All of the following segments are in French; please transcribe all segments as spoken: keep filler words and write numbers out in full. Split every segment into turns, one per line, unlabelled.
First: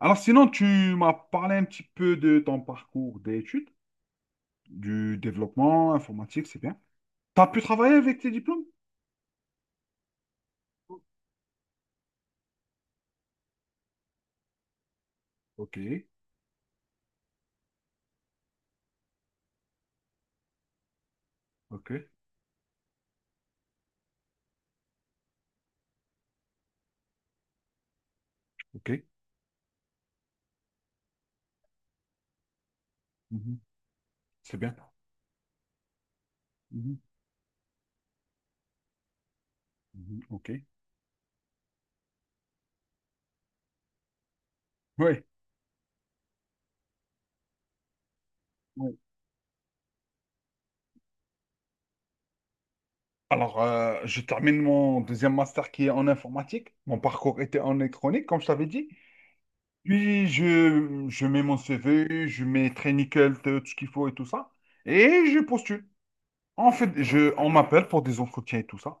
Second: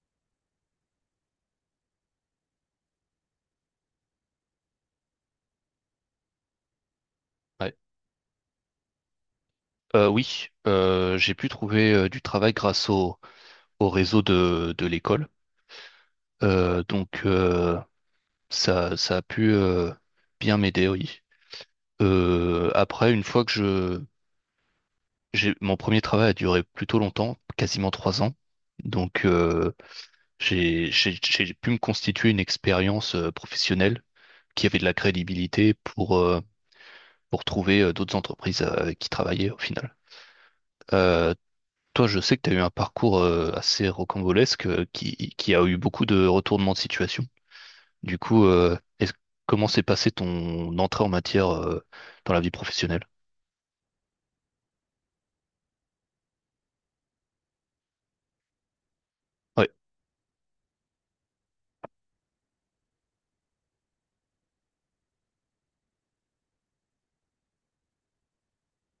Alors sinon, tu m'as parlé un petit peu de ton parcours d'études, du développement informatique, c'est bien. Tu as pu
Ouais.
travailler avec tes diplômes?
Euh, oui, euh, j'ai pu trouver euh, du travail grâce au, au réseau de, de l'école.
Ok,
Euh, donc euh, ça, ça a pu euh, bien m'aider, oui.
ok,
Euh, après, une fois que je, j'ai, mon premier travail a duré plutôt longtemps, quasiment trois ans.
ok.
Donc euh, j'ai, j'ai, j'ai pu me constituer une expérience euh,
Mhm,
professionnelle
c'est
qui
bien.
avait de la crédibilité pour, euh,
Mhm,
pour trouver euh, d'autres entreprises euh, avec qui travailler au final.
mhm, ok.
Euh, Toi, je sais que tu as eu un parcours euh, assez rocambolesque euh,
Oui.
qui, qui a eu beaucoup de retournements de situation. Du coup, euh,
Oui.
est-ce- comment s'est passée ton entrée en matière euh, dans la vie professionnelle?
Alors, euh, je termine mon deuxième master qui est en informatique. Mon parcours était en électronique, comme je t'avais dit.
Ouais,
Puis, je, je mets mon C V, je mets très nickel tout ce qu'il faut et tout ça. Et je postule. En fait, je, on m'appelle pour des entretiens et tout ça.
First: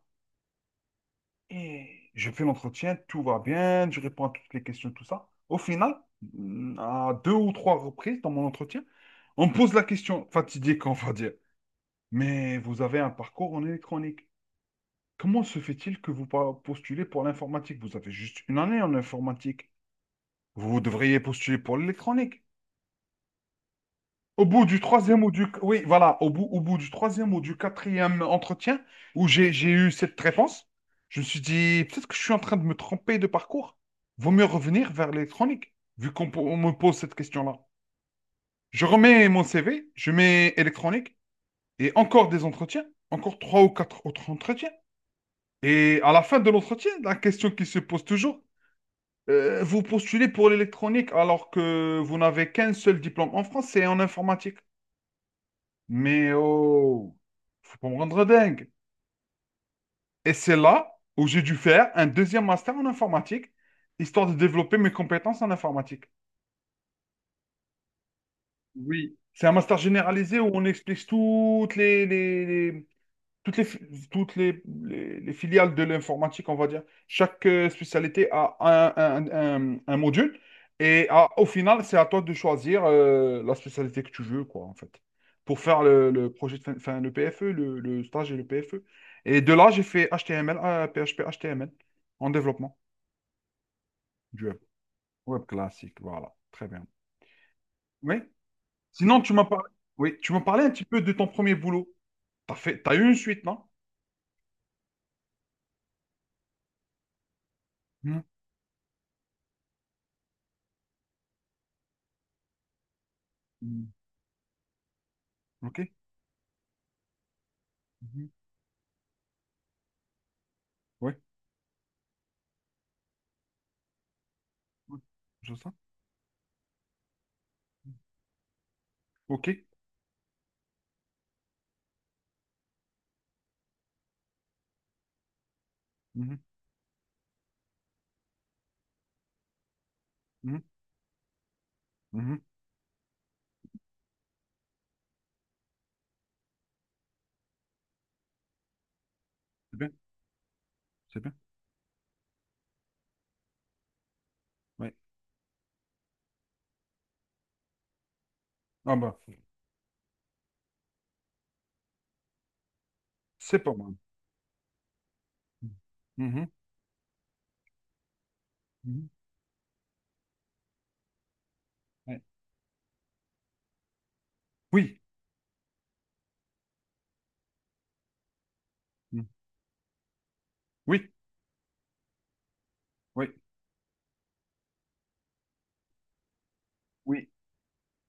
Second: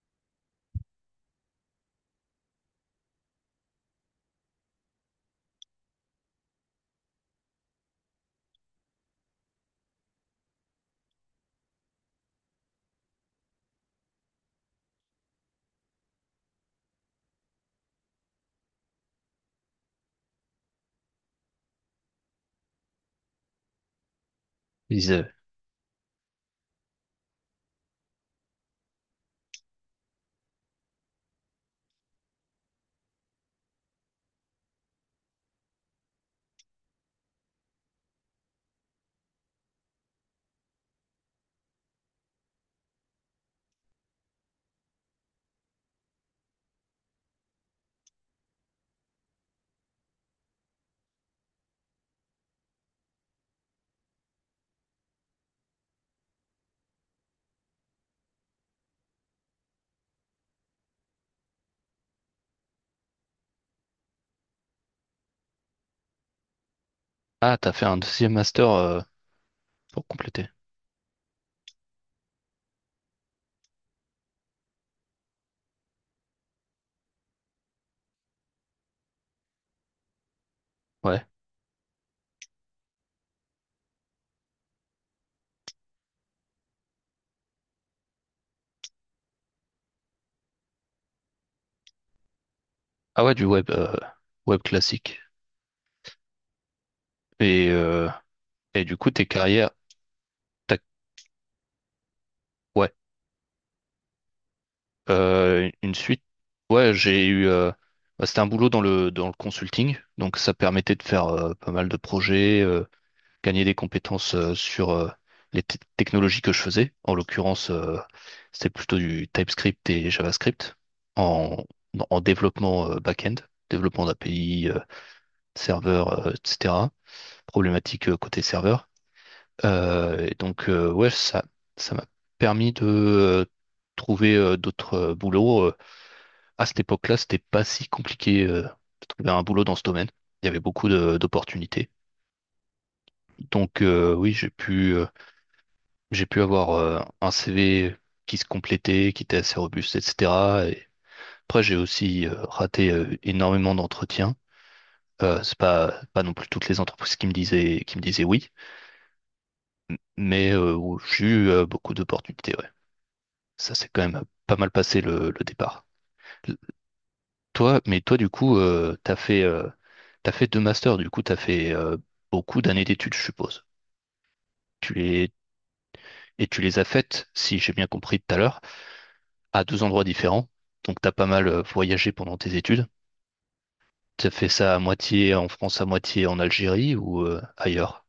Et je fais l'entretien, tout va bien, je réponds à toutes les questions, tout ça. Au final, mm, à deux ou trois reprises dans mon entretien, on me pose la question fatidique, on va dire. Mais vous avez un parcours en électronique. Comment se fait-il que vous pa- postulez pour l'informatique? Vous avez juste une année en informatique. Vous devriez postuler pour l'électronique. Au bout du
ils
troisième ou
disaient,
du... Oui, voilà, au bout, au bout du troisième ou du quatrième entretien, où j'ai, j'ai eu cette réponse, je me suis dit, peut-être que je suis en train de me tromper de parcours. Vaut mieux revenir vers l'électronique, vu qu'on po- on me pose cette question-là. Je remets mon C V, je mets électronique, et encore des entretiens, encore trois ou quatre autres entretiens. Et à la fin de l'entretien, la question qui se pose toujours, euh, vous postulez pour l'électronique alors que vous n'avez qu'un seul diplôme en France, c'est en informatique. Mais oh, faut pas me rendre dingue. Et c'est là où j'ai dû faire un deuxième master en informatique, histoire de développer mes compétences en informatique.
ah, t'as fait un deuxième master euh,
Oui, c'est un master
pour
généralisé
compléter.
où on explique toutes les, les, les- toutes les, fi- toutes les, les- les filiales de l'informatique, on va dire, chaque euh, spécialité a un, un- un- un module. Et
Ouais.
à- au final, c'est à toi de choisir euh, la spécialité que tu veux, quoi, en fait, pour faire le, le projet, de fin, enfin, le P F E, le, le stage et le P F E. Et de là, j'ai fait HTML, euh, P H P, H T M L en développement
Ah ouais, du web, euh,
du web.
web classique.
Web classique, voilà, très bien.
Et, euh,
Oui.
et du coup,
Sinon,
tes
tu m'as parlé,
carrières,
oui, tu m'as parlé un
t'as-
petit peu de ton premier boulot. T'as fait,
ouais,
t'as eu une suite, non?
Euh, une suite. Ouais, j'ai eu, euh,
Mhm.
bah, c'était un boulot dans le dans le consulting, donc ça permettait de faire euh, pas mal de projets. Euh, gagner des
Mhm.
compétences euh, sur euh, les te-
Ok.
technologies que je faisais. En l'occurrence, euh,
Mhm.
c'était plutôt du TypeScript et JavaScript
Oui.
en, en développement euh, back-end, développement d'A P I, euh,
Ouais, je sens.
serveur, euh, et cetera. Problématique euh, côté serveur.
Ok.
Euh, et donc, euh, ouais, ça, ça m'a permis de euh, trouver euh, d'autres euh, boulots. Euh,
Mhm,
À cette époque-là, c'était pas si compliqué euh, de trouver un boulot dans ce domaine. Il y
mhm,
avait beaucoup de- d'opportunités.
mhm.
Donc, euh, oui, j'ai pu. euh, J'ai pu avoir euh, un C V qui se complétait, qui était assez
C'est bien.
robuste, et cetera. Et
C'est bien.
après, j'ai aussi euh, raté euh, énormément d'entretiens.
Ouais.
Euh, c'est pas, pas non plus toutes les entreprises qui me disaient, qui me disaient oui,
Ah bah,
mais euh, où j'ai eu euh, beaucoup d'opportunités. Ouais.
c'est pas
Ça s'est
mal.
quand même euh, pas mal passé le, le
Mhm,
départ.
mhm,
L- Toi, mais toi, du coup, euh,
mhm.
t'as fait, euh, t'as fait deux masters. Du coup, t'as fait euh,
Ouais.
beaucoup d'années d'études, je suppose. Tu
Oui.
les, et tu les as faites, si j'ai bien compris tout à l'heure,
Mhm.
à deux endroits différents. Donc, tu as
Oui.
pas mal euh, voyagé pendant tes études.
Oui.
Tu as fait ça à moitié en France, à moitié en Algérie ou
Oui.
euh, ailleurs?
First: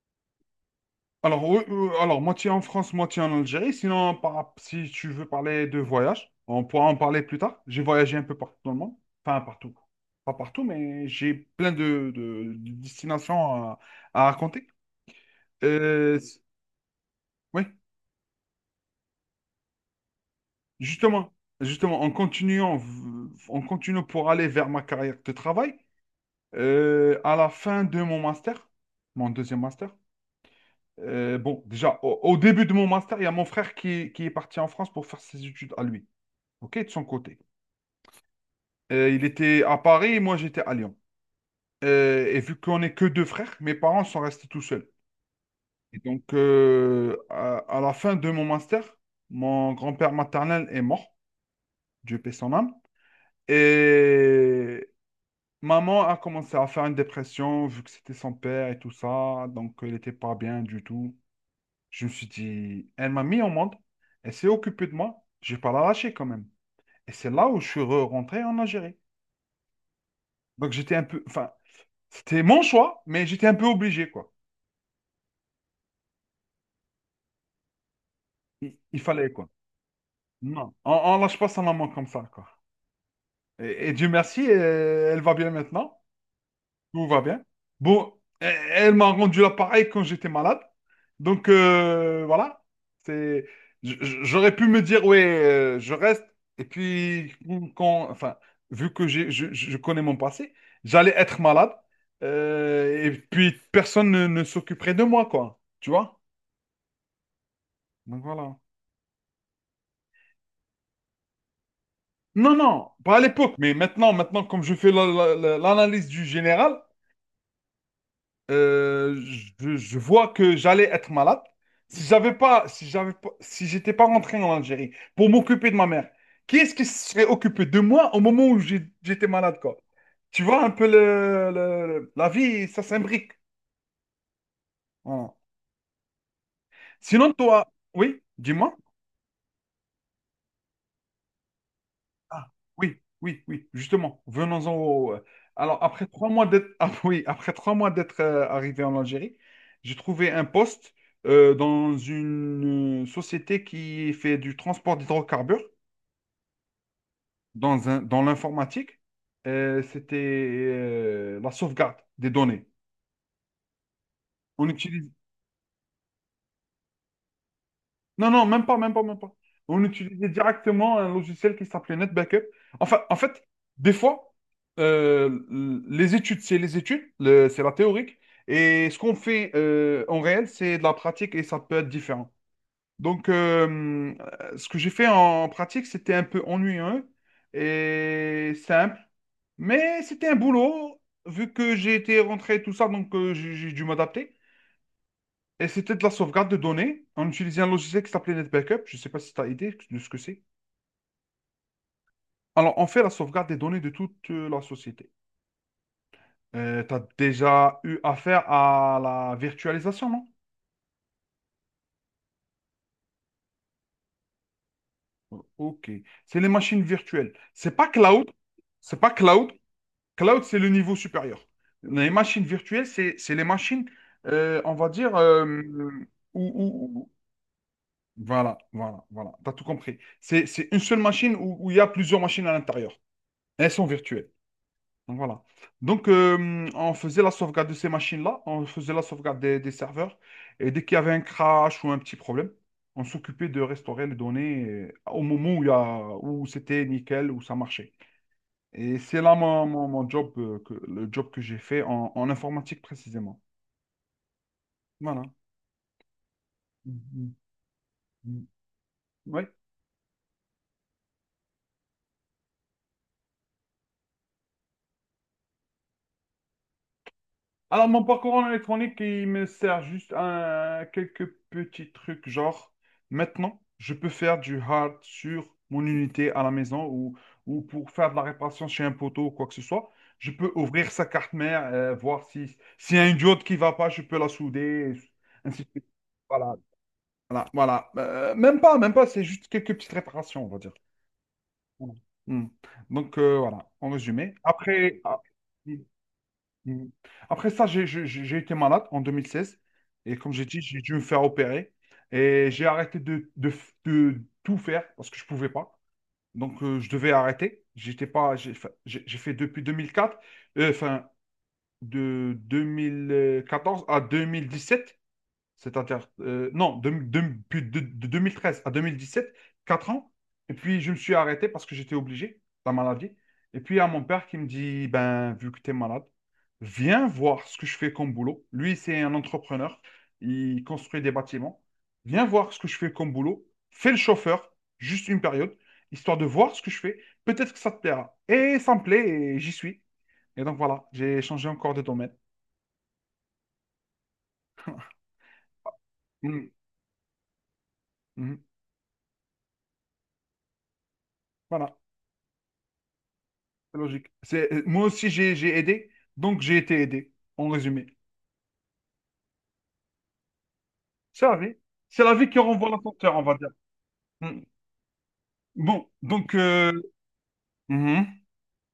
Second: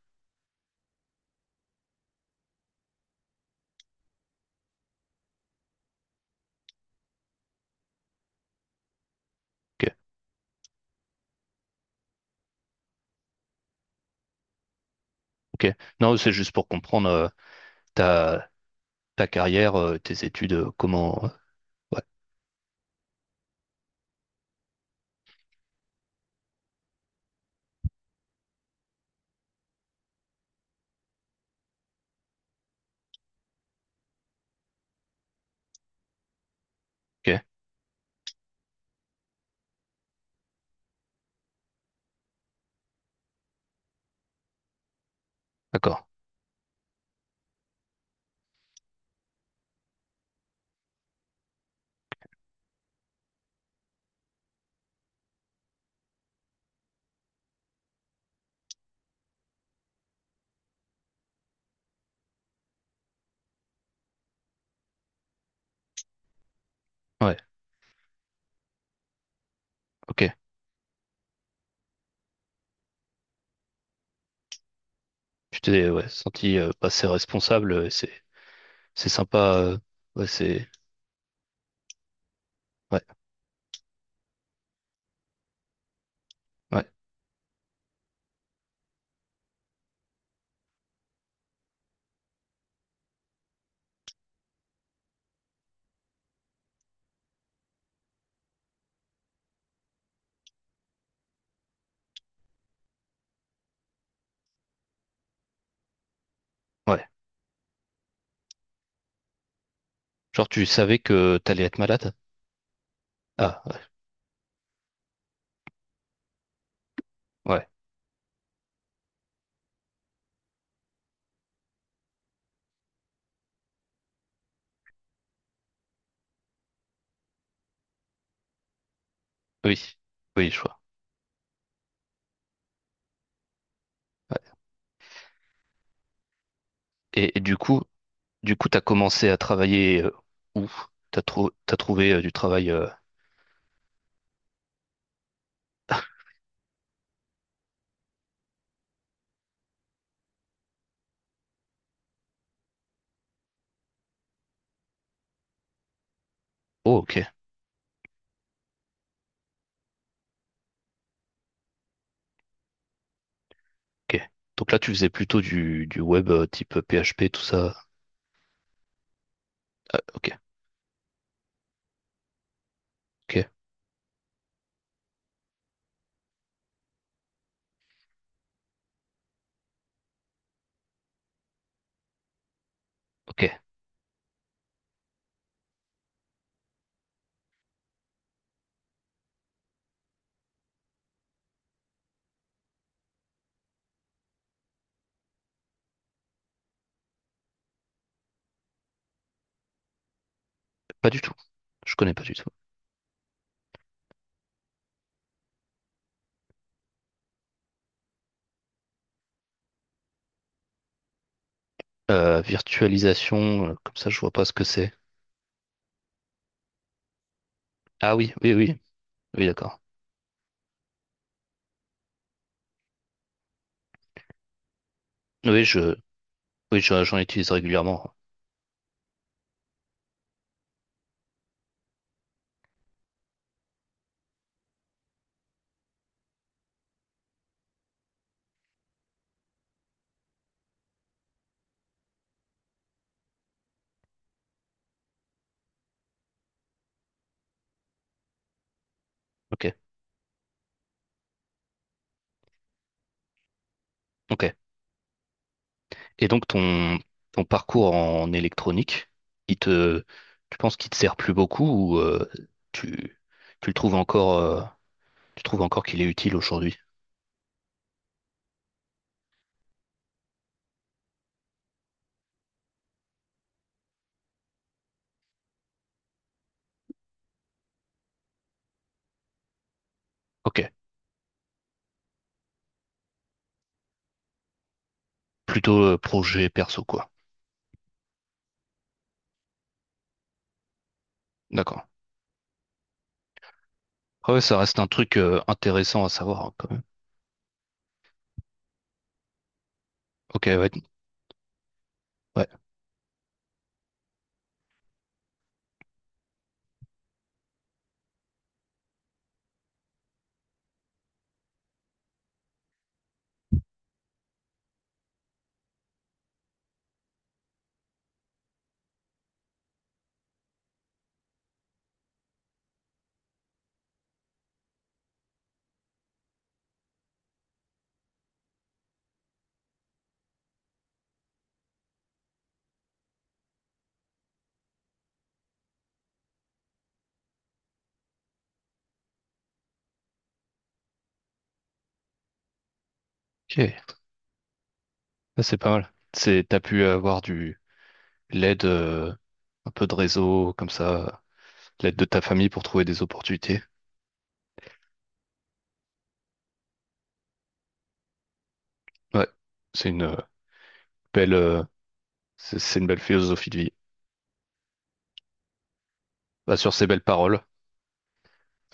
Alors, euh, euh, alors, moitié en France, moitié en Algérie. Sinon, par- si tu veux parler de voyage, on pourra en parler plus tard. J'ai voyagé un peu partout dans le monde. Enfin, partout.
Ok,
Pas partout, mais j'ai plein de, de- de destinations à, à raconter.
ok. Non,
Euh,
c'est juste pour comprendre euh,
oui.
ta, ta carrière, euh, tes études, euh, comment. Euh,
Justement, justement,
Ouais,
en continuant, v- en continuant pour aller vers ma carrière de travail, euh, à la fin de mon master, mon deuxième master, euh, bon, déjà, au, au début de mon master, il y a mon frère qui, qui est parti en France pour faire ses études à lui, ok, de son côté.
ok,
Euh, il était à Paris, moi j'étais à Lyon. Euh, et vu qu'on n'est que deux frères, mes parents sont restés tout seuls. Et
d'accord.
donc, euh, à, à la fin de mon master, mon grand-père maternel est mort, Dieu paie son âme. Et maman a commencé à faire une dépression vu que c'était son père et tout ça, donc elle n'était pas bien du tout. Je me suis dit, elle m'a mis au monde, elle s'est occupée de moi, je vais pas la lâcher quand même. Et c'est
Ouais,
là où je suis re- rentré en Algérie.
ok.
Donc j'étais un peu, enfin, c'était mon choix, mais j'étais un peu obligé, quoi.
Tu t'es ouais, senti euh, passer responsable, euh, c'est
Il, il
c'est
fallait, quoi.
sympa. Euh, ouais, c'est.
Non, on, on lâche pas sa maman comme ça, quoi.
Ouais,
Et, et Dieu merci, euh, elle va bien maintenant.
ouais,
Tout va bien. Bon, e- elle m'a rendu l'appareil quand j'étais malade. Donc, euh, voilà. C'est, j- j- J'aurais pu me dire, ouais, euh, je reste. Et puis, quand, enfin, vu que j'ai, je, je connais mon passé, j'allais être malade. Euh, et puis, personne ne, ne s'occuperait de moi, quoi. Tu vois?
ouais.
Donc, voilà.
Genre, tu savais que t'allais être malade?
Non, non, pas à l'époque.
Ah,
Mais
ouais,
maintenant, maintenant, comme je fais la- la- la- l'analyse du général.
ouais.
Euh, je, je vois que j'allais être malade. Si j'avais pas, si j'avais pas, si j'étais pas rentré en Algérie pour m'occuper de ma mère, qui est-ce qui se serait occupé de moi au moment où j'ai- j'étais malade, quoi?
Oui,
Tu
oui, je
vois un
vois.
peu le, le- le- la vie, ça s'imbrique.
Ouais.
Voilà. Sinon,
Et, et du
toi,
coup,
oui,
Du coup,
dis-moi.
t'as commencé à travailler euh, où? T'as trou- t'as trouvé euh, du
Ah,
travail. euh,
oui, oui, oui, justement, venons-en au... euh, Alors, après trois mois d'être ah, oui, après trois mois d'être euh, arrivé en Algérie, j'ai trouvé un poste euh, dans une euh, société qui fait du transport d'hydrocarbures
Oh, ok,
dans un... dans l'informatique. Euh, c'était euh, la sauvegarde des données.
ok.
On
Donc là, tu
utilise...
faisais plutôt du, du web euh, type P H P, tout ça.
Non, non, même pas, même pas, même pas. On
Euh,
utilisait
Ok,
directement un logiciel qui s'appelait NetBackup. Enfin, en fait,
ok,
des fois, euh, les études, c'est les études, le- c'est la théorique. Et ce qu'on fait euh, en réel, c'est de la pratique et ça peut être différent. Donc,
ok.
euh, ce que j'ai fait en pratique, c'était un peu ennuyeux et simple. Mais c'était un boulot, vu que j'ai été rentré et tout ça, donc euh, j'ai j'ai dû m'adapter. Et c'était de la sauvegarde de données. On utilisait un logiciel qui s'appelait NetBackup. Je ne sais pas si tu as idée de ce que c'est.
Pas du tout. Je connais pas du tout.
Alors, on fait la sauvegarde des données de toute euh, la société. Tu as déjà eu affaire à la virtualisation, non?
Euh, virtualisation, euh, comme ça, je vois pas ce que c'est.
Ok. C'est les machines virtuelles. C'est pas
Ah
cloud.
oui, oui, oui,
C'est pas
oui,
cloud.
d'accord.
Cloud, c'est le niveau supérieur. Les machines virtuelles, c'est c'est les machines, euh, on va dire, euh,
Oui, je,
où,
oui,
où-
je-
où-
j'en utilise régulièrement.
Voilà, voilà, voilà. Tu as tout compris. C'est c'est une seule machine où où il y a plusieurs machines à l'intérieur. Elles sont virtuelles. Voilà. Donc, euh, on faisait la sauvegarde de ces machines-là, on faisait la sauvegarde des, des serveurs, et dès qu'il y avait un crash ou un petit problème, on s'occupait de restaurer les données euh, au moment où, il y a- où c'était nickel, où ça marchait. Et c'est là mon,
Ok,
mon- mon job, euh, que, le job que j'ai fait en, en informatique précisément.
ok.
Voilà.
Et donc ton,
Mhm.
ton parcours en électronique,
Oui,
il te, tu penses qu'il te sert plus beaucoup ou euh, tu, tu le trouves encore, euh, tu trouves encore qu'il est utile aujourd'hui?
alors, mon parcours en électronique, il me sert juste à quelques petits trucs, genre, maintenant, je peux faire du hard sur mon unité à la maison ou, ou pour faire de la réparation chez un poteau ou quoi que ce soit. Je peux
Ok,
ouvrir sa carte mère, euh, voir si, s'il y a une diode qui va pas, je peux la souder, ainsi de
plutôt
suite.
euh, projet
Voilà,
perso quoi.
voilà, voilà. Euh, même pas, même pas, c'est juste quelques petites réparations, on va dire.
D'accord.
Voilà. Hmm. Donc, euh, voilà, en
Ah
résumé.
ouais, ça reste un
Après,
truc
ah,
euh,
oui.
intéressant à savoir hein, quand même.
Mhm. Après ça, j'ai j'ai- j'ai été malade en deux mille seize. Et comme j'ai
Ok,
dit,
ouais,
j'ai dû me faire opérer.
ouais.
Et j'ai arrêté de, de, f- de tout faire parce que je ne pouvais pas. Donc, euh, je devais arrêter. J'étais pas, j'ai fa- j'ai- J'ai fait depuis deux mille quatre, euh, enfin, de deux mille quatorze à deux mille dix sept. Cette inter... euh, non, de, de- depuis de- de deux mille treize à deux mille dix-sept, quatre ans. Et puis, je me suis arrêté parce que j'étais obligé, la maladie. Et puis, il y a mon père qui me dit, ben, vu que tu es malade, viens voir ce que je fais comme boulot. Lui, c'est un entrepreneur. Il construit des bâtiments. Viens voir ce que je fais comme boulot. Fais le chauffeur, juste une période, histoire de voir ce que je fais. Peut-être que ça te plaira. Et ça me plaît et j'y suis. Et donc, voilà, j'ai changé encore de domaine.
Ok, ça, c'est pas mal. C'est,
Mhm.
t'as pu avoir du
Mhm.
l'aide, euh, un peu de réseau comme ça,
Voilà.
l'aide de ta famille pour trouver des opportunités.
C'est logique. C'est- euh, Moi aussi, j'ai j'ai aidé, donc j'ai été aidé, en résumé.
Ouais, c'est une euh,
C'est
belle,
la vie.
euh,
C'est la vie qui
c'est
renvoie
c'est une belle
l'ascenseur, on va dire.
philosophie de vie.
Mm. Bon, donc,
Bah,
euh,
sur ces belles paroles,
mhm.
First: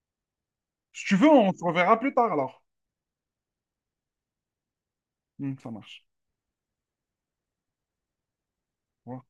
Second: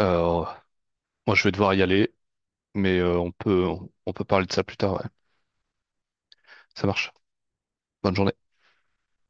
euh,
Si tu veux,
moi je vais
on se
devoir y
reverra plus
aller,
tard alors.
mais euh, on peut on peut parler de ça plus tard, ouais.
Mm, ça marche.
Ça marche. Bonne journée.
Au revoir.